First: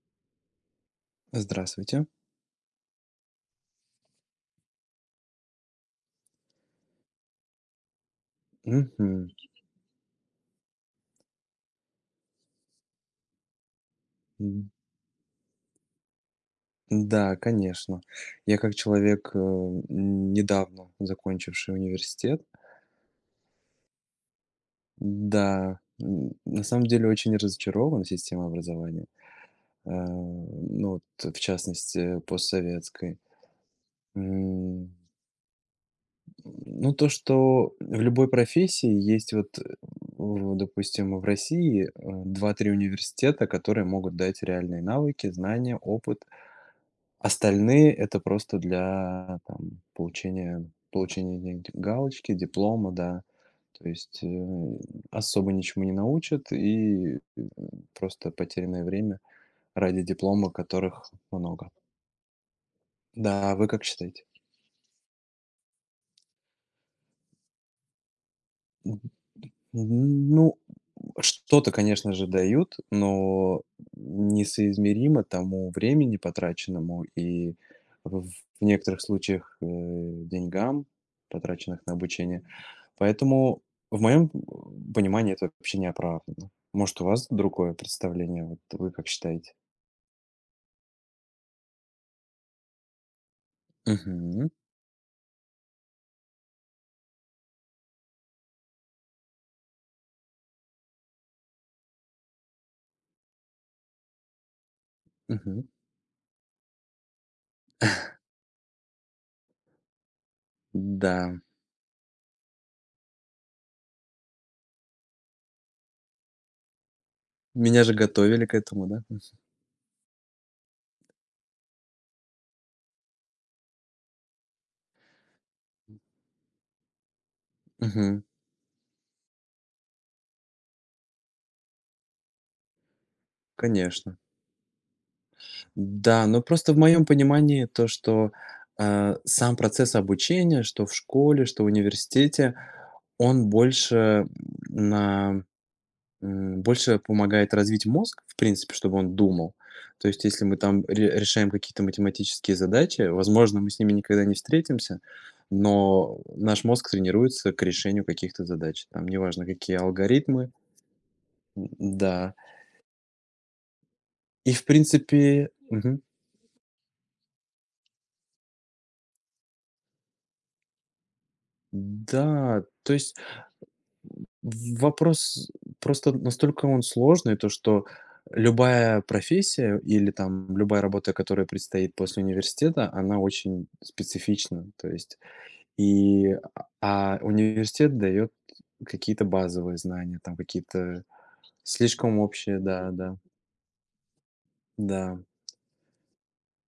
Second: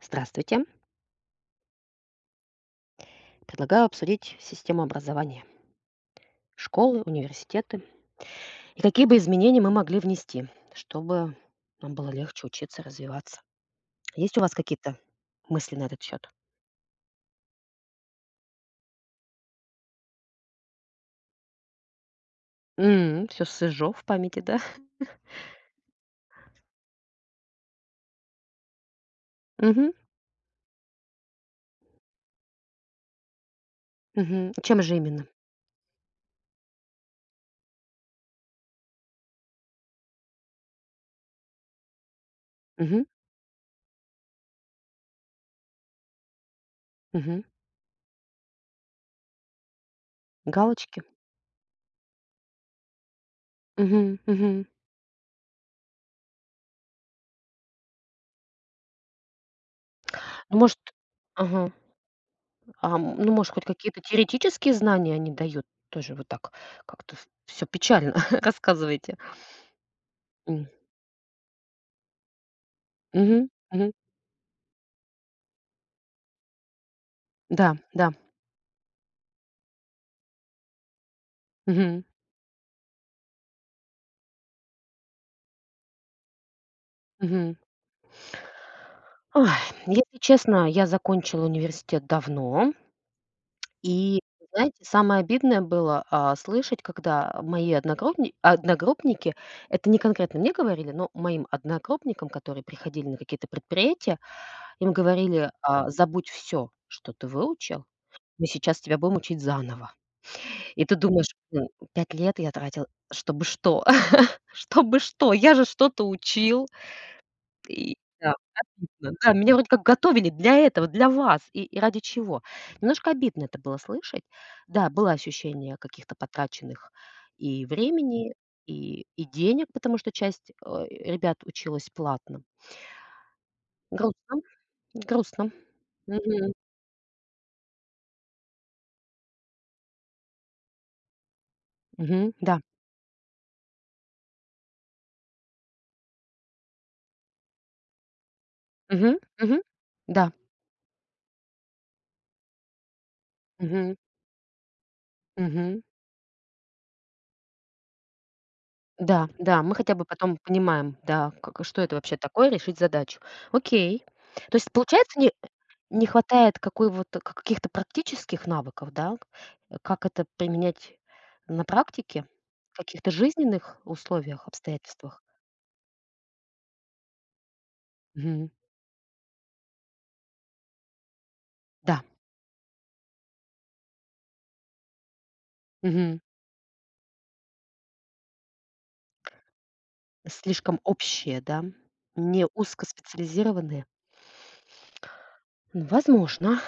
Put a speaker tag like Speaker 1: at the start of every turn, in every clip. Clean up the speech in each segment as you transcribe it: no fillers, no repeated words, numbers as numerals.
Speaker 1: Здравствуйте.
Speaker 2: Здравствуйте.
Speaker 1: Предлагаю обсудить систему образования, школы, университеты и какие бы
Speaker 2: Мгм.
Speaker 1: изменения мы могли внести, чтобы нам было легче учиться, развиваться. Есть у вас
Speaker 2: М,
Speaker 1: какие-то мысли на этот счет?
Speaker 2: да, конечно. Я как человек, э, н недавно закончивший университет,
Speaker 1: Все всё в памяти, да?
Speaker 2: да, на самом деле очень разочарован системой образования,
Speaker 1: Мгм,
Speaker 2: ну, вот в частности постсоветской.
Speaker 1: мгм. Чем
Speaker 2: М,
Speaker 1: же именно?
Speaker 2: ну, то, что в любой профессии есть вот, э, в допустим, в России, два-три
Speaker 1: Мгм,
Speaker 2: университета, которые могут дать реальные навыки, знания, опыт.
Speaker 1: мгм.
Speaker 2: Остальные- это просто для, там, получения
Speaker 1: Галочки?
Speaker 2: получения денег галочки, диплома, да. То
Speaker 1: Мгм,
Speaker 2: есть,
Speaker 1: мгм.
Speaker 2: особо ничему не научат, и, просто потерянное время ради диплома,
Speaker 1: Ну, может
Speaker 2: которых много.
Speaker 1: Ага. Ну,
Speaker 2: Да,
Speaker 1: может,
Speaker 2: а
Speaker 1: хоть
Speaker 2: вы как
Speaker 1: какие-то
Speaker 2: считаете?
Speaker 1: теоретические знания они дают? Тоже вот так как-то все печально рассказываете.
Speaker 2: Ну,
Speaker 1: М.
Speaker 2: что-то, конечно же, дают,
Speaker 1: Мгм,
Speaker 2: но
Speaker 1: мгм.
Speaker 2: несоизмеримо тому времени потраченному и
Speaker 1: Да, да.
Speaker 2: в в некоторых случаях, деньгам, потраченных на
Speaker 1: Мгм,
Speaker 2: обучение. Поэтому в моем понимании это вообще неоправданно. Может, у вас
Speaker 1: мгм.
Speaker 2: другое представление? Вот вы как
Speaker 1: Ой,
Speaker 2: считаете?
Speaker 1: если честно, я закончила университет давно. И,
Speaker 2: Мгм,
Speaker 1: знаете, самое обидное было, слышать, когда мои одногруппники, это не конкретно мне говорили, но моим одногруппникам, которые приходили на какие-то предприятия, им говорили:
Speaker 2: мгм.
Speaker 1: "А, забудь все что ты выучил, мы сейчас тебя будем учить заново". И ты думаешь:
Speaker 2: Да.
Speaker 1: 5 лет я тратил, чтобы что? Чтобы что? Я же что-то учил".
Speaker 2: Меня же
Speaker 1: И да,
Speaker 2: готовили к этому, да?
Speaker 1: обидно.
Speaker 2: Мгм.
Speaker 1: Да, меня вроде как готовили для этого, для вас. И ради чего? Немножко обидно это было слышать. Да, было ощущение каких-то потраченных и
Speaker 2: Мгм.
Speaker 1: времени, и денег, потому что часть, ребят училась платно.
Speaker 2: Конечно.
Speaker 1: Грустно, грустно.
Speaker 2: Да, но
Speaker 1: Мгм.
Speaker 2: просто в моем понимании то, что, сам процесс обучения, что в школе, что в
Speaker 1: Мгм.
Speaker 2: университете,
Speaker 1: Да.
Speaker 2: он больше на больше помогает развить мозг, в принципе, чтобы он
Speaker 1: Мгм.
Speaker 2: думал.
Speaker 1: Мгм.
Speaker 2: То есть,
Speaker 1: Да.
Speaker 2: если мы там ре решаем какие-то математические задачи, возможно, мы с ними
Speaker 1: Мгм.
Speaker 2: никогда не встретимся,
Speaker 1: Мгм.
Speaker 2: но наш мозг тренируется к решению каких-то задач. Там
Speaker 1: Да,
Speaker 2: неважно,
Speaker 1: да, мы
Speaker 2: какие
Speaker 1: хотя бы потом
Speaker 2: алгоритмы.
Speaker 1: понимаем, да, как что это вообще
Speaker 2: Да.
Speaker 1: такое, решить задачу. Окей.
Speaker 2: И
Speaker 1: То
Speaker 2: в
Speaker 1: есть, получается, не
Speaker 2: принципе мгм.
Speaker 1: не хватает какой вот к каких-то практических навыков, да? Как это применять на практике,
Speaker 2: Да,
Speaker 1: в
Speaker 2: то
Speaker 1: каких-то
Speaker 2: есть
Speaker 1: жизненных условиях, обстоятельствах?
Speaker 2: вопрос просто настолько он сложный, то что
Speaker 1: Мгм.
Speaker 2: любая профессия или там любая работа, которая предстоит
Speaker 1: Да.
Speaker 2: после университета, она очень специфична. То есть
Speaker 1: Мгм.
Speaker 2: и, а университет дает какие-то базовые знания, там
Speaker 1: Слишком
Speaker 2: какие-то
Speaker 1: общие, да?
Speaker 2: слишком
Speaker 1: Не
Speaker 2: общие,
Speaker 1: узкоспециализированные?
Speaker 2: да.
Speaker 1: Ну, возможно,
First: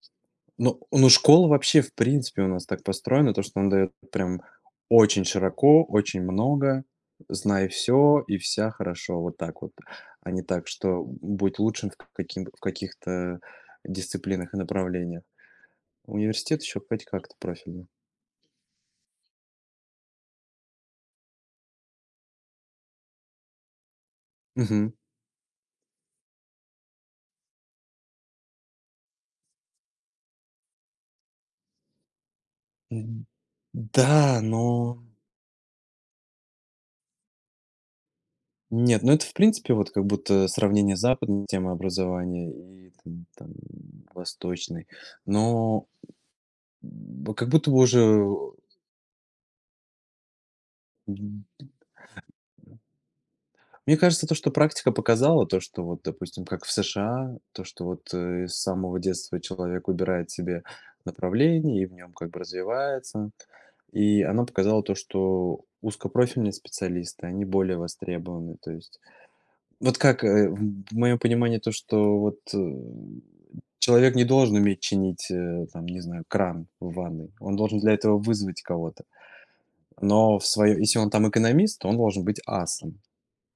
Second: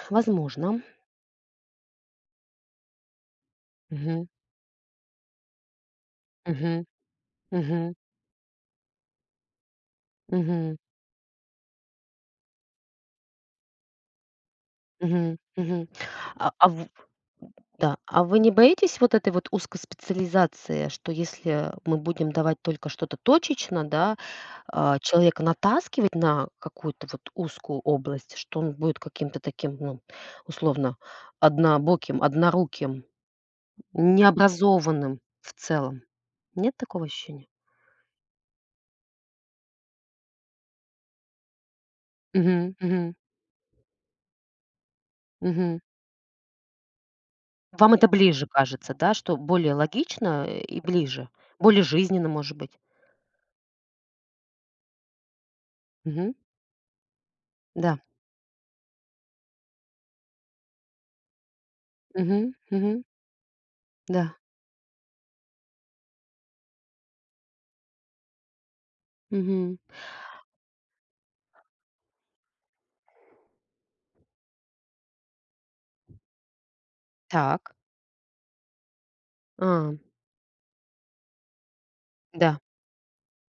Speaker 2: Ну
Speaker 1: возможно.
Speaker 2: ну, школа вообще, в принципе, у нас так построена, то, что он дает
Speaker 1: Мгм.
Speaker 2: прям очень широко, очень много,
Speaker 1: Мгм.
Speaker 2: знай
Speaker 1: Мгм.
Speaker 2: все и вся хорошо. Вот так вот. А не так,
Speaker 1: Мгм.
Speaker 2: что будь лучшим в каким в каких-то дисциплинах и направлениях.
Speaker 1: Мгм. Мгм.
Speaker 2: Университет
Speaker 1: А
Speaker 2: еще
Speaker 1: в
Speaker 2: хоть как-то профильно.
Speaker 1: Да, а вы не боитесь вот этой вот узкоспециализации, что если мы будем давать только что-то точечно, да,
Speaker 2: Мгм.
Speaker 1: человека натаскивать на какую-то вот узкую область, что он будет каким-то таким, ну, условно, однобоким, одноруким,
Speaker 2: М, да, но
Speaker 1: необразованным в целом? Нет такого ощущения?
Speaker 2: нет, ну, это, в принципе, вот как будто сравнение западной темы образования
Speaker 1: Мгм,
Speaker 2: и
Speaker 1: мгм,
Speaker 2: там восточной.
Speaker 1: мгм.
Speaker 2: Но, как будто бы
Speaker 1: Вам это
Speaker 2: уже.
Speaker 1: ближе кажется, да, что более логично, и ближе, более жизненно, может быть?
Speaker 2: Мне кажется, то, что практика показала, то, что вот,
Speaker 1: Мгм.
Speaker 2: допустим, как в США, то, что
Speaker 1: Да.
Speaker 2: вот с самого детства человек выбирает себе направление и в нем как бы
Speaker 1: Мгм, мгм,
Speaker 2: развивается. И
Speaker 1: да.
Speaker 2: она показала то, что узкопрофильные специалисты, они более востребованы. То есть,
Speaker 1: Мгм.
Speaker 2: вот как в моем понимании то, что вот, человек не должен уметь чинить, там, не знаю, кран в ванной. Он
Speaker 1: Так.
Speaker 2: должен для этого вызвать кого-то.
Speaker 1: А,
Speaker 2: Но в свое, если он там экономист, то он должен быть
Speaker 1: да.
Speaker 2: асом.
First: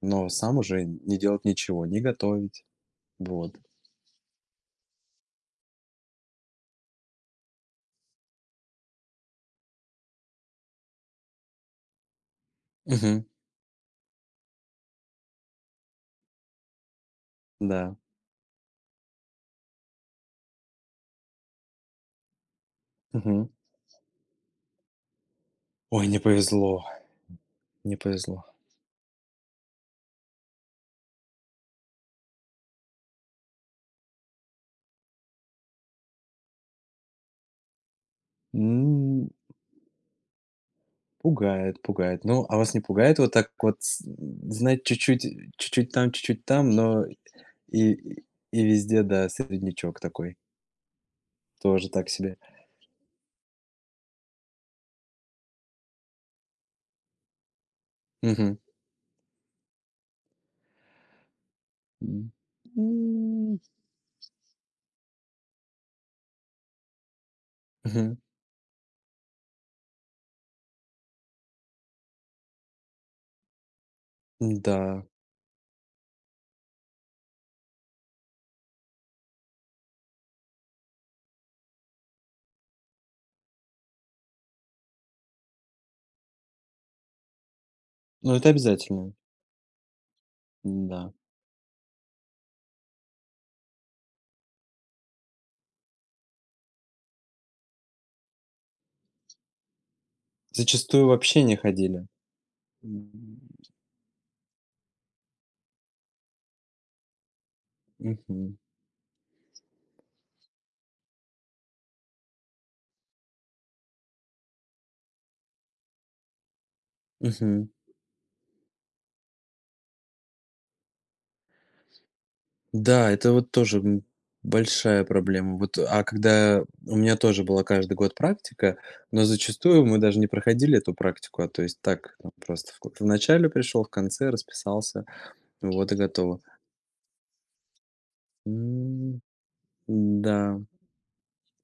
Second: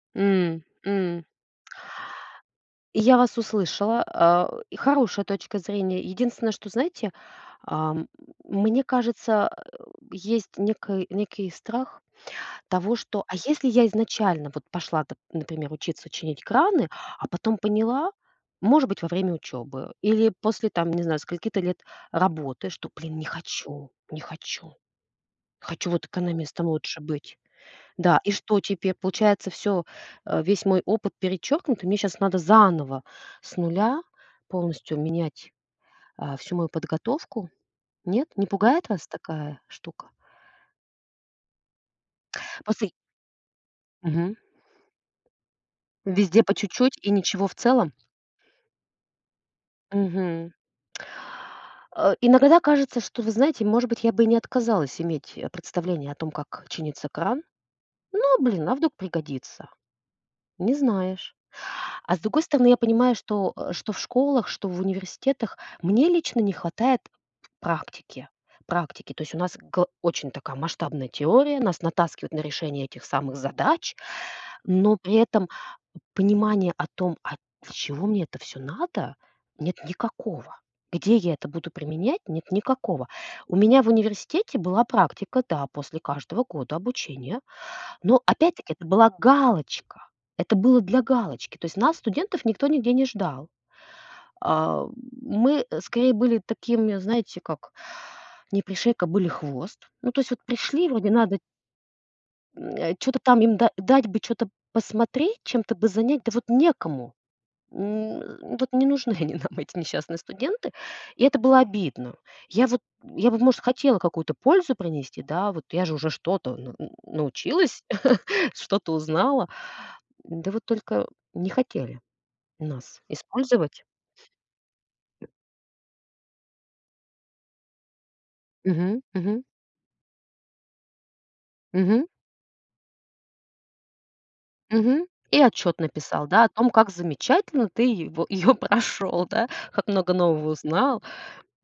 Speaker 2: Но сам
Speaker 1: М,
Speaker 2: уже не
Speaker 1: м.
Speaker 2: делать ничего, не готовить.
Speaker 1: Я вас
Speaker 2: Вот.
Speaker 1: услышала. Хорошая точка зрения. Единственное, что, знаете, ам, мне кажется, есть некий, некий страх того, что,
Speaker 2: Мгм.
Speaker 1: если я изначально вот пошла, например, учиться чинить краны, а потом
Speaker 2: Да.
Speaker 1: поняла, может быть, во время учебы или после, там, не знаю, скольки-то лет работы, что, блин, не
Speaker 2: Мгм.
Speaker 1: хочу, не хочу. Хочу вот
Speaker 2: Ой, не
Speaker 1: экономистом
Speaker 2: повезло,
Speaker 1: лучше быть.
Speaker 2: не
Speaker 1: Да, и
Speaker 2: повезло.
Speaker 1: что теперь получается. Весь мой опыт перечеркнут, и мне сейчас надо заново с нуля полностью менять, всю мою подготовку? Нет? Не пугает вас
Speaker 2: М,
Speaker 1: такая штука?
Speaker 2: Пугает, пугает. Ну, а вас не
Speaker 1: Просто
Speaker 2: пугает вот так вот с
Speaker 1: Мгм.
Speaker 2: знать чуть-чуть,
Speaker 1: Везде
Speaker 2: чуть-чуть
Speaker 1: по
Speaker 2: там,
Speaker 1: чуть-чуть
Speaker 2: но
Speaker 1: и ничего в целом?
Speaker 2: и везде, да, среднячок такой,
Speaker 1: Мгм.
Speaker 2: тоже так себе.
Speaker 1: Иногда кажется, что, вы знаете, может быть, я бы и не отказалась иметь, представление о том, как чинится кран. Но,
Speaker 2: Мгм.
Speaker 1: блин, а вдруг пригодится? Не знаешь. А с
Speaker 2: М.
Speaker 1: другой стороны, я понимаю, что,
Speaker 2: М.
Speaker 1: что в школах, что в университетах мне лично не хватает
Speaker 2: Мгм.
Speaker 1: практики. Практики. То есть у нас очень такая масштабная теория, нас натаскивают на решение этих самых задач, но
Speaker 2: Да.
Speaker 1: при этом понимания о том, для чего мне это все надо, нет никакого. Где я это буду применять, нет никакого. У меня в университете была практика, да, после каждого года обучения, но
Speaker 2: Ну, это
Speaker 1: опять-таки это была
Speaker 2: обязательно.
Speaker 1: галочка. Это было для
Speaker 2: Да.
Speaker 1: галочки. То есть нас, студентов, никто нигде не ждал. А, мы, скорее, были такими, знаете, как не пришей были хвост. Ну, то есть вот пришли,
Speaker 2: Зачастую
Speaker 1: вроде надо,
Speaker 2: вообще не ходили.
Speaker 1: что то там
Speaker 2: М.
Speaker 1: им дать бы что то посмотреть, чем-то бы занять, да вот некому.
Speaker 2: Мгм.
Speaker 1: Вот не нужны они нам, эти несчастные студенты. И это было обидно. Я вот, я бы, может, хотела какую-то пользу принести, да, вот я же уже что-то
Speaker 2: Мгм.
Speaker 1: научилась, что-то узнала. Да вот только не хотели нас
Speaker 2: Да, это вот тоже,
Speaker 1: использовать.
Speaker 2: большая проблема. Вот, а когда у меня тоже была каждый год практика,
Speaker 1: Мгм,
Speaker 2: но
Speaker 1: мгм,
Speaker 2: зачастую мы даже не проходили эту практику, а то есть
Speaker 1: мгм,
Speaker 2: так, там просто в начале пришел, в конце расписался,
Speaker 1: мгм. И отчет
Speaker 2: вот и
Speaker 1: написал,
Speaker 2: готово.
Speaker 1: да, о том, как замечательно ты его, ее
Speaker 2: М,
Speaker 1: прошел, да, как много нового
Speaker 2: да,
Speaker 1: узнал.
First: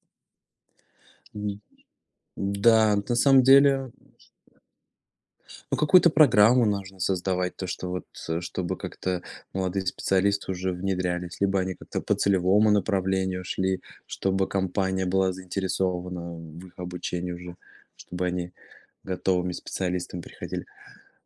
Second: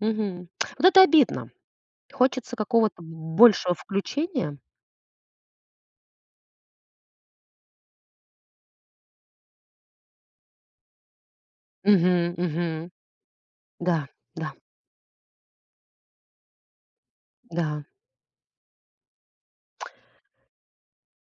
Speaker 1: Мгм. Вот это обидно.
Speaker 2: м,
Speaker 1: Хочется
Speaker 2: да,
Speaker 1: какого-то
Speaker 2: на самом
Speaker 1: большего
Speaker 2: деле.
Speaker 1: включения.
Speaker 2: Ну, какую-то программу нужно создавать, то, что вот, чтобы как-то молодые специалисты уже внедрялись, либо они как-то по
Speaker 1: Мгм,
Speaker 2: целевому
Speaker 1: мгм.
Speaker 2: направлению шли,
Speaker 1: Да, да,
Speaker 2: чтобы компания была заинтересована в их обучении уже,
Speaker 1: да.
Speaker 2: чтобы они готовыми специалистами приходили.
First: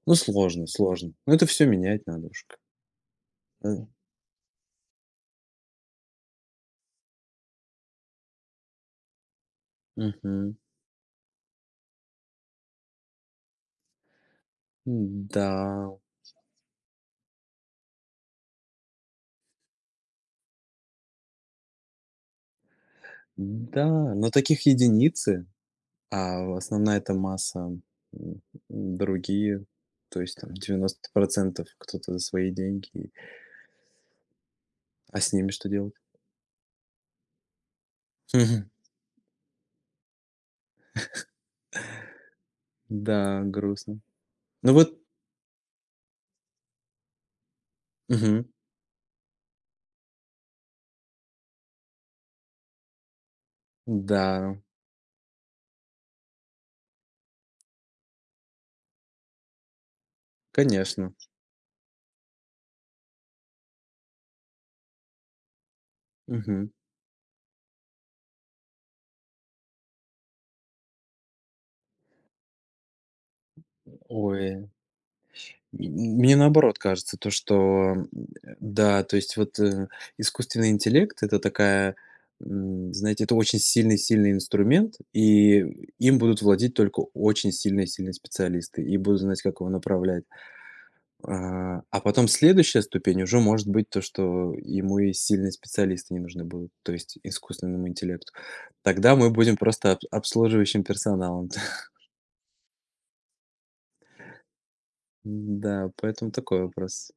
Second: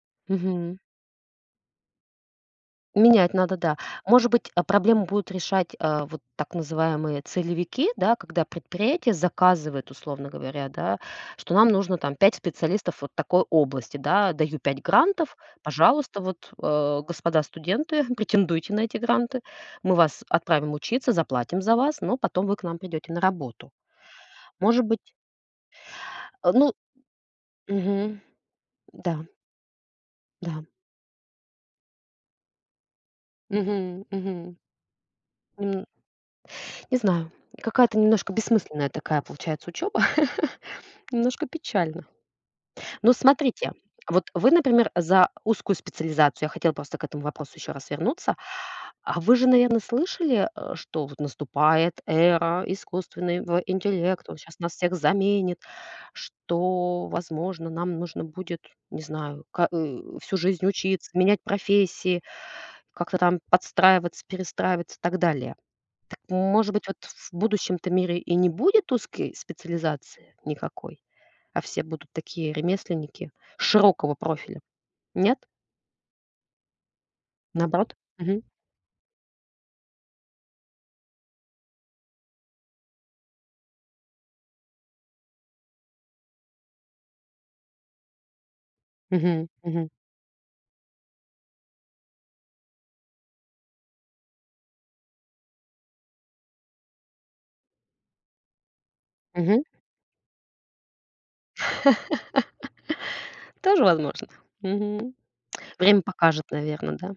Speaker 2: Ну, сложно,
Speaker 1: Мгм.
Speaker 2: сложно. Но это все менять надо уж.
Speaker 1: Менять надо, да.
Speaker 2: Э,
Speaker 1: Может быть, проблему будут решать, вот так называемые целевики, да, когда предприятие заказывает, условно
Speaker 2: Мгм.
Speaker 1: говоря, да, что нам нужно там 5 специалистов вот такой области, да, даю 5 грантов,
Speaker 2: Да,
Speaker 1: пожалуйста, вот, господа студенты, претендуйте на эти гранты, мы вас отправим учиться, заплатим за вас, но потом вы к нам придете на работу.
Speaker 2: да, но таких
Speaker 1: Может быть,
Speaker 2: единицы. А
Speaker 1: ну,
Speaker 2: основная это масса,
Speaker 1: мгм,
Speaker 2: м,
Speaker 1: да,
Speaker 2: другие, то есть там
Speaker 1: да,
Speaker 2: 90% кто-то за свои деньги.
Speaker 1: мгм, мгм.
Speaker 2: А с ними что
Speaker 1: Нем
Speaker 2: делать?
Speaker 1: Не знаю, какая-то немножко
Speaker 2: Мгм.
Speaker 1: бессмысленная такая получается учеба, немножко печально. Но
Speaker 2: Да,
Speaker 1: смотрите,
Speaker 2: грустно.
Speaker 1: вот вы,
Speaker 2: Ну
Speaker 1: например,
Speaker 2: вот
Speaker 1: за узкую специализацию, я хотела просто к этому вопросу еще раз вернуться.
Speaker 2: мгм.
Speaker 1: А вы же, наверное, слышали, что вот наступает эра искусственного интеллекта, он
Speaker 2: Да,
Speaker 1: сейчас нас всех заменит, что, возможно, нам нужно будет, не знаю, всю жизнь учиться,
Speaker 2: конечно.
Speaker 1: менять профессии, как-то там подстраиваться, перестраиваться и так далее. Так,
Speaker 2: Мгм.
Speaker 1: может быть, вот в будущем-то мире и не будет узкой специализации никакой, а все будут такие ремесленники широкого
Speaker 2: Ой,
Speaker 1: профиля?
Speaker 2: м,
Speaker 1: Нет?
Speaker 2: Мне наоборот кажется, то, что,
Speaker 1: Наоборот?
Speaker 2: м,
Speaker 1: Мгм.
Speaker 2: да, то есть вот, искусственный интеллект- это такая, знаете, это очень сильный-сильный инструмент, и им будут владеть только очень сильные-сильные специалисты и будут знать,
Speaker 1: Мгм.
Speaker 2: как его
Speaker 1: Мгм.
Speaker 2: направлять. А потом следующая ступень уже может быть то, что ему и сильные специалисты не нужны будут, то есть искусственному интеллекту. Тогда мы будем
Speaker 1: Мгм.
Speaker 2: просто обслуживающим персоналом.
Speaker 1: Тоже возможно. Мгм.
Speaker 2: Да,
Speaker 1: Время
Speaker 2: поэтому
Speaker 1: покажет,
Speaker 2: такой
Speaker 1: наверное, да?
Speaker 2: вопрос.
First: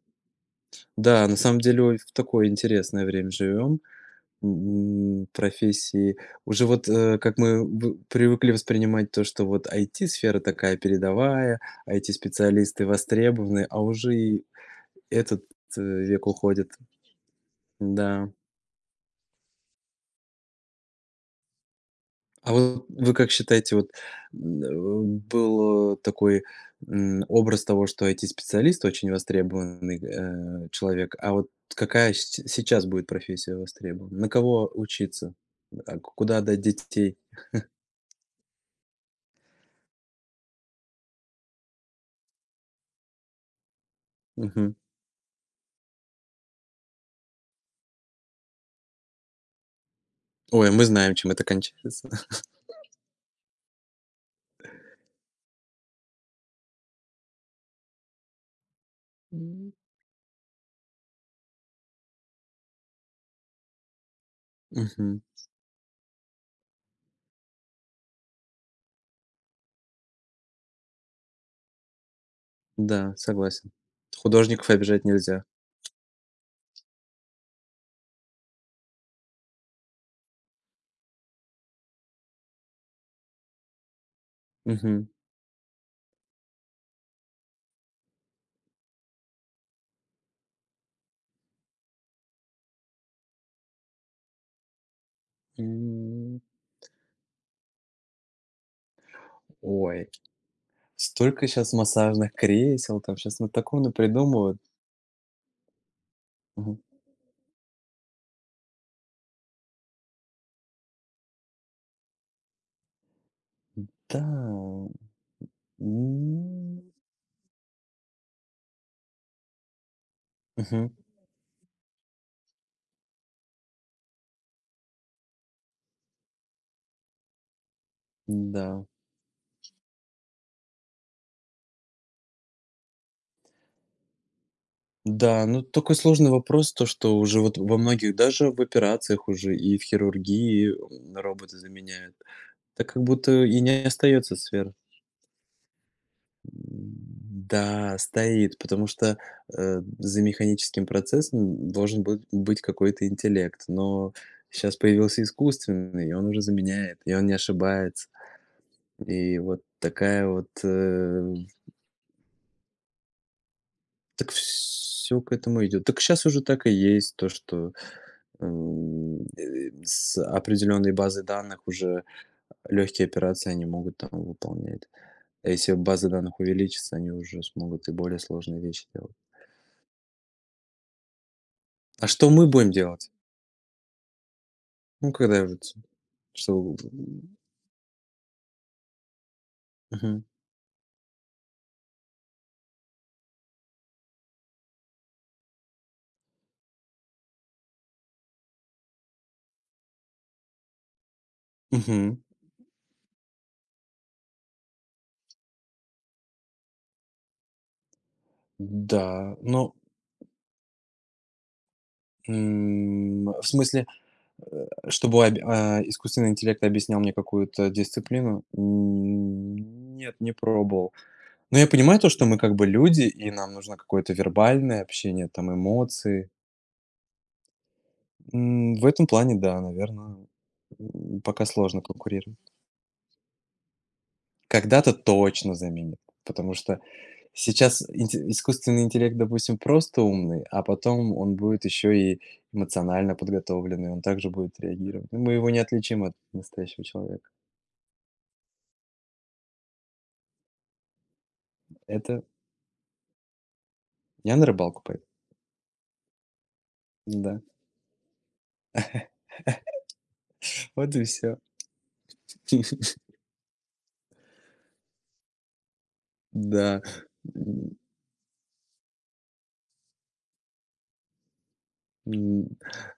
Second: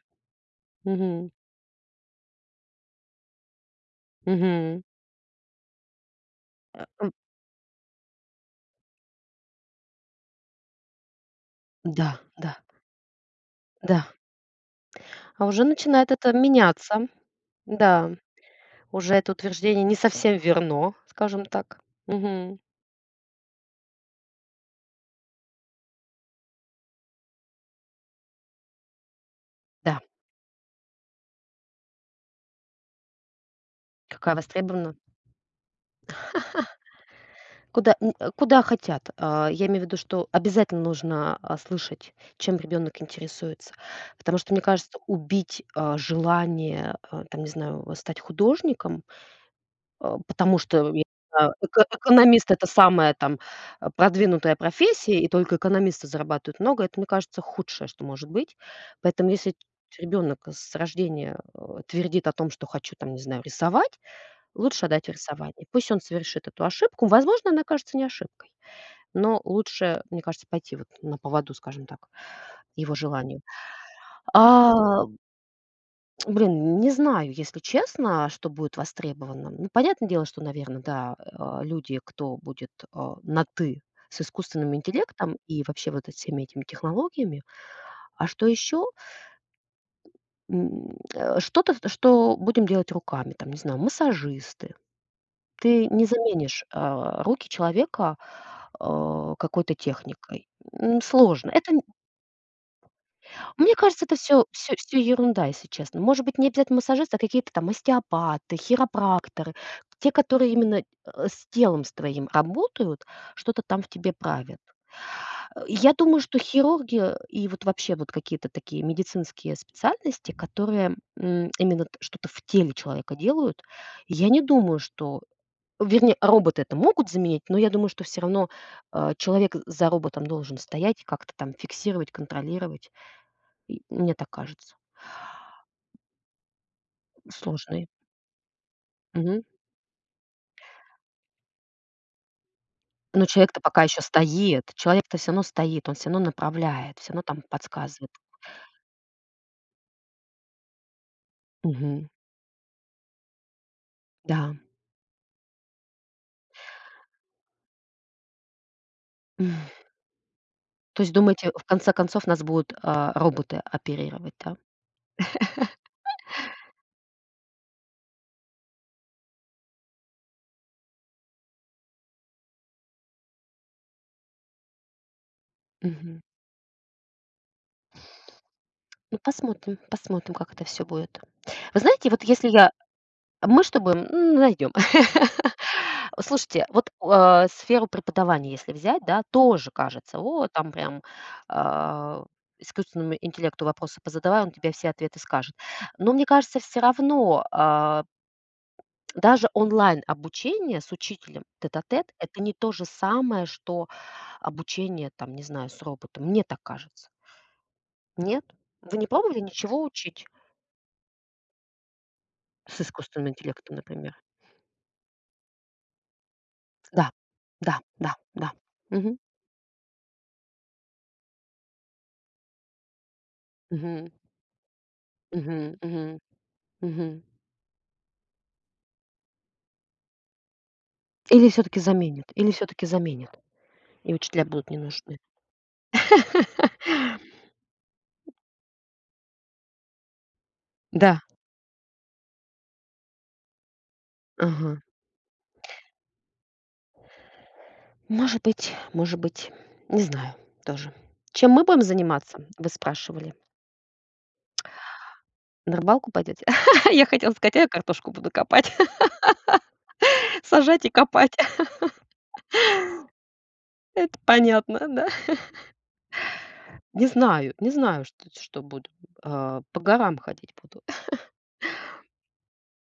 Speaker 2: Да,
Speaker 1: Мгм.
Speaker 2: на самом деле ой, в такое интересное время живем.
Speaker 1: Мгм.
Speaker 2: Профессии. Уже
Speaker 1: Э,
Speaker 2: вот
Speaker 1: м,
Speaker 2: как мы привыкли воспринимать то, что вот IT-сфера такая передовая,
Speaker 1: да, да,
Speaker 2: IT-специалисты востребованы, а
Speaker 1: да.
Speaker 2: уже и этот
Speaker 1: А уже начинает
Speaker 2: век
Speaker 1: это
Speaker 2: уходит.
Speaker 1: меняться. Да,
Speaker 2: Да.
Speaker 1: уже это утверждение не совсем верно, скажем так.
Speaker 2: А
Speaker 1: Мгм.
Speaker 2: вот вы как считаете, был такой, образ того, что IT-специалист очень
Speaker 1: Да,
Speaker 2: востребованный, человек, а вот какая с сейчас будет профессия востребована? На
Speaker 1: какая
Speaker 2: кого
Speaker 1: востребована.
Speaker 2: учиться? А куда отдать детей?
Speaker 1: Куда хотят. Я имею в виду, что обязательно нужно, слышать, чем ребенок интересуется. Потому что, мне
Speaker 2: Мгм.
Speaker 1: кажется, убить, желание, там, не знаю, стать художником, потому
Speaker 2: Ой, мы
Speaker 1: что, я не
Speaker 2: знаем, чем это
Speaker 1: знаю,
Speaker 2: кончается.
Speaker 1: экономист — это самая там, продвинутая профессия, и только экономисты зарабатывают много. Это, мне кажется, худшее, что может быть. Поэтому если
Speaker 2: М.
Speaker 1: ребенок с рождения, твердит о том, что хочу, там, не знаю, рисовать, лучше отдать в
Speaker 2: Мгм.
Speaker 1: рисование. Пусть он совершит эту ошибку. Возможно, она кажется не ошибкой. Но лучше, мне кажется, пойти вот на поводу, скажем так, его
Speaker 2: Да,
Speaker 1: желанию.
Speaker 2: согласен. Художников
Speaker 1: А,
Speaker 2: обижать нельзя.
Speaker 1: Блин, не знаю, если честно, что будет востребовано. Ну, понятное дело, что, наверное, да, люди, кто будет, на ты с искусственным
Speaker 2: Мгм.
Speaker 1: интеллектом и вообще вот всеми этими технологиями. А что еще? Что-то, что будем делать руками, там, не знаю, массажисты. Ты не
Speaker 2: М.
Speaker 1: заменишь, руки человека, какой-то
Speaker 2: Ой,
Speaker 1: техникой.
Speaker 2: столько
Speaker 1: Сложно.
Speaker 2: сейчас массажных кресел, там сейчас на
Speaker 1: Мне
Speaker 2: таком
Speaker 1: кажется, это все
Speaker 2: напридумывают.
Speaker 1: всё всё ерунда, если честно. Может быть, не обязательно
Speaker 2: Мгм.
Speaker 1: массажисты, а какие-то там остеопаты, хиропракторы, те, которые именно, с твоим работают, что-то там в тебе
Speaker 2: Да.
Speaker 1: правят. Я думаю, что
Speaker 2: М,
Speaker 1: хирурги, и вот вообще вот какие-то такие медицинские специальности,
Speaker 2: Мгм.
Speaker 1: которые, именно, т что-то в теле человека делают, я не думаю, что, вернее, роботы это могут заменить, но я думаю, что все равно,
Speaker 2: Да.
Speaker 1: человек за роботом должен стоять и как-то там фиксировать, контролировать. И мне так кажется.
Speaker 2: Да, ну такой сложный вопрос, то что уже вот во
Speaker 1: Сложный.
Speaker 2: многих, даже в операциях
Speaker 1: Мгм.
Speaker 2: уже и в хирургии, роботы заменяют. Так как
Speaker 1: Но
Speaker 2: будто и
Speaker 1: человек-то пока
Speaker 2: не
Speaker 1: еще
Speaker 2: остается
Speaker 1: стоит.
Speaker 2: сфер.
Speaker 1: Человек-то все равно стоит, он все равно направляет, все равно там
Speaker 2: М, да,
Speaker 1: подсказывает.
Speaker 2: стоит, потому что, за механическим процессом должен
Speaker 1: Мгм.
Speaker 2: быть какой-то интеллект, но
Speaker 1: Да.
Speaker 2: сейчас появился искусственный, и он уже заменяет, и он не ошибается. И
Speaker 1: М.
Speaker 2: вот такая вот,
Speaker 1: То есть
Speaker 2: э.
Speaker 1: думаете, в конце концов нас будут, роботы
Speaker 2: Так
Speaker 1: оперировать, да?
Speaker 2: все к этому идет. Так сейчас уже так и есть, то что, с определенной базы данных уже легкие операции они могут там выполнять. А если база
Speaker 1: Мгм.
Speaker 2: данных увеличится, они уже смогут и более сложные вещи делать.
Speaker 1: Ну, посмотрим, посмотрим, как это все будет. Вы
Speaker 2: А
Speaker 1: знаете, вот
Speaker 2: что мы
Speaker 1: если я
Speaker 2: будем делать?
Speaker 1: мы с тобой найдем.
Speaker 2: Ну, когда вот
Speaker 1: Слушайте,
Speaker 2: что.
Speaker 1: вот, сферу преподавания если взять, да, тоже кажется,
Speaker 2: Мгм.
Speaker 1: там прям, а, искусственному интеллекту вопросы позадавай, он тебе все ответы скажет. Но мне кажется, все равно, даже онлайн-обучение с учителем тет-а-тет —
Speaker 2: Мгм.
Speaker 1: это не то же самое, что обучение там, не знаю, с роботом. Мне так кажется. Нет? Вы не
Speaker 2: Да,
Speaker 1: пробовали
Speaker 2: но,
Speaker 1: ничего учить с искусственным
Speaker 2: в
Speaker 1: интеллектом,
Speaker 2: смысле,
Speaker 1: например?
Speaker 2: чтобы искусственный интеллект объяснял
Speaker 1: Да,
Speaker 2: мне какую-то
Speaker 1: да, да,
Speaker 2: дисциплину?
Speaker 1: да. Мгм,
Speaker 2: Нет, не пробовал. Ну, я понимаю то, что мы как бы люди, и нам нужно
Speaker 1: мгм.
Speaker 2: какое-то вербальное общение, там,
Speaker 1: Мгм, мгм,
Speaker 2: эмоции.
Speaker 1: мгм.
Speaker 2: В этом плане, да, наверное, пока
Speaker 1: Или все таки
Speaker 2: сложно
Speaker 1: заменят
Speaker 2: конкурировать.
Speaker 1: или все таки заменят, и учителя будут не
Speaker 2: Когда-то
Speaker 1: нужны.
Speaker 2: точно заменит, потому что сейчас инте искусственный интеллект, допустим, просто умный, а потом
Speaker 1: Да,
Speaker 2: он будет еще и эмоционально подготовленный, он также будет
Speaker 1: ага.
Speaker 2: реагировать. Ну, мы его не отличим от настоящего человека.
Speaker 1: Может быть, не знаю тоже. Чем мы будем
Speaker 2: Это
Speaker 1: заниматься, вы спрашивали?
Speaker 2: я на рыбалку пойду.
Speaker 1: На рыбалку пойдете? Я хотела
Speaker 2: Да,
Speaker 1: сказать: "А я картошку буду копать, сажать и
Speaker 2: вот и
Speaker 1: копать".
Speaker 2: все.
Speaker 1: Это понятно, да.
Speaker 2: Да.
Speaker 1: Не знаю, не знаю, что буду. По горам ходить буду.
Speaker 2: М,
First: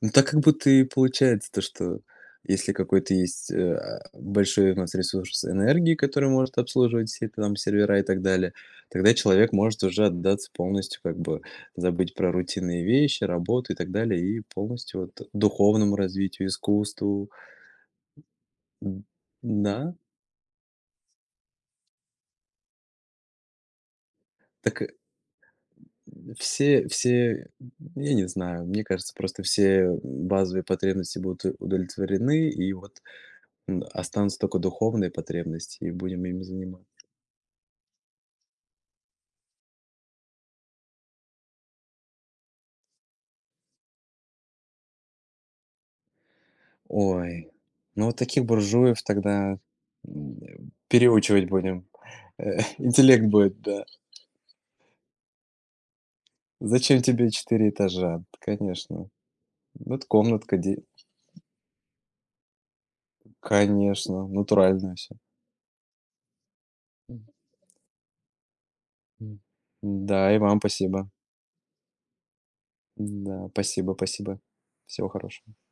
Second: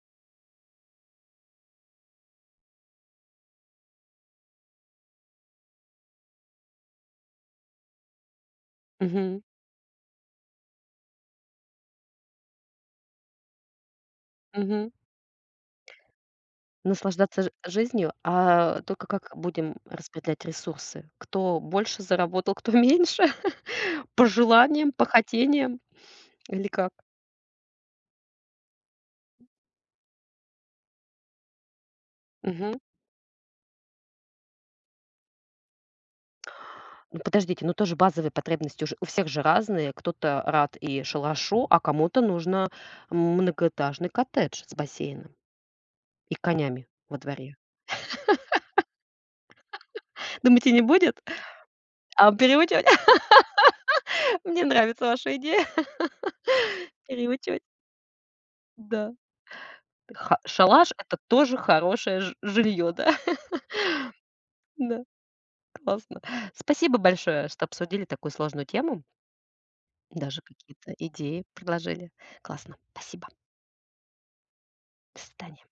Speaker 2: ну, так как будто и получается то, что если какой-то есть, большой у нас ресурс энергии, который может обслуживать все это там сервера и так далее, тогда
Speaker 1: Мгм,
Speaker 2: человек может уже отдаться полностью, как бы забыть про рутинные вещи, работу и так далее, и
Speaker 1: мгм.
Speaker 2: полностью вот духовному развитию, искусству.
Speaker 1: Наслаждаться ж жизнью, а
Speaker 2: М,
Speaker 1: только как будем
Speaker 2: да,
Speaker 1: распределять ресурсы? Кто больше заработал, кто меньше? По
Speaker 2: так, э,
Speaker 1: желаниям, по хотениям или
Speaker 2: все
Speaker 1: как?
Speaker 2: все, я не знаю, мне кажется, просто все базовые потребности будут удовлетворены, и
Speaker 1: Мгм.
Speaker 2: вот Н останутся только духовные потребности, и будем ими заниматься.
Speaker 1: Ну, подождите, ну тоже базовые потребности уже у всех же разные. Кто-то рад и шалашу, а кому-то нужно многоэтажный коттедж с бассейном и конями во
Speaker 2: Ой,
Speaker 1: дворе.
Speaker 2: ну вот таких буржуев тогда,
Speaker 1: Думаете, не будет?
Speaker 2: переучивать будем.
Speaker 1: А переучивать?
Speaker 2: Интеллект будет, да.
Speaker 1: Мне нравится ваша идея.
Speaker 2: Зачем тебе
Speaker 1: Переучивать,
Speaker 2: 4 этажа? Конечно.
Speaker 1: да.
Speaker 2: Вот
Speaker 1: Ха
Speaker 2: комнатка де.
Speaker 1: Это тоже хорошее ж жилье, да?
Speaker 2: Конечно, натуральная
Speaker 1: Да,
Speaker 2: все.
Speaker 1: классно. Спасибо большое, что обсудили такую сложную тему,
Speaker 2: Да, и
Speaker 1: даже
Speaker 2: вам
Speaker 1: какие-то
Speaker 2: спасибо.
Speaker 1: идеи предложили. Классно. Спасибо.
Speaker 2: Да, спасибо. Всего
Speaker 1: До
Speaker 2: хорошего.
Speaker 1: свидания.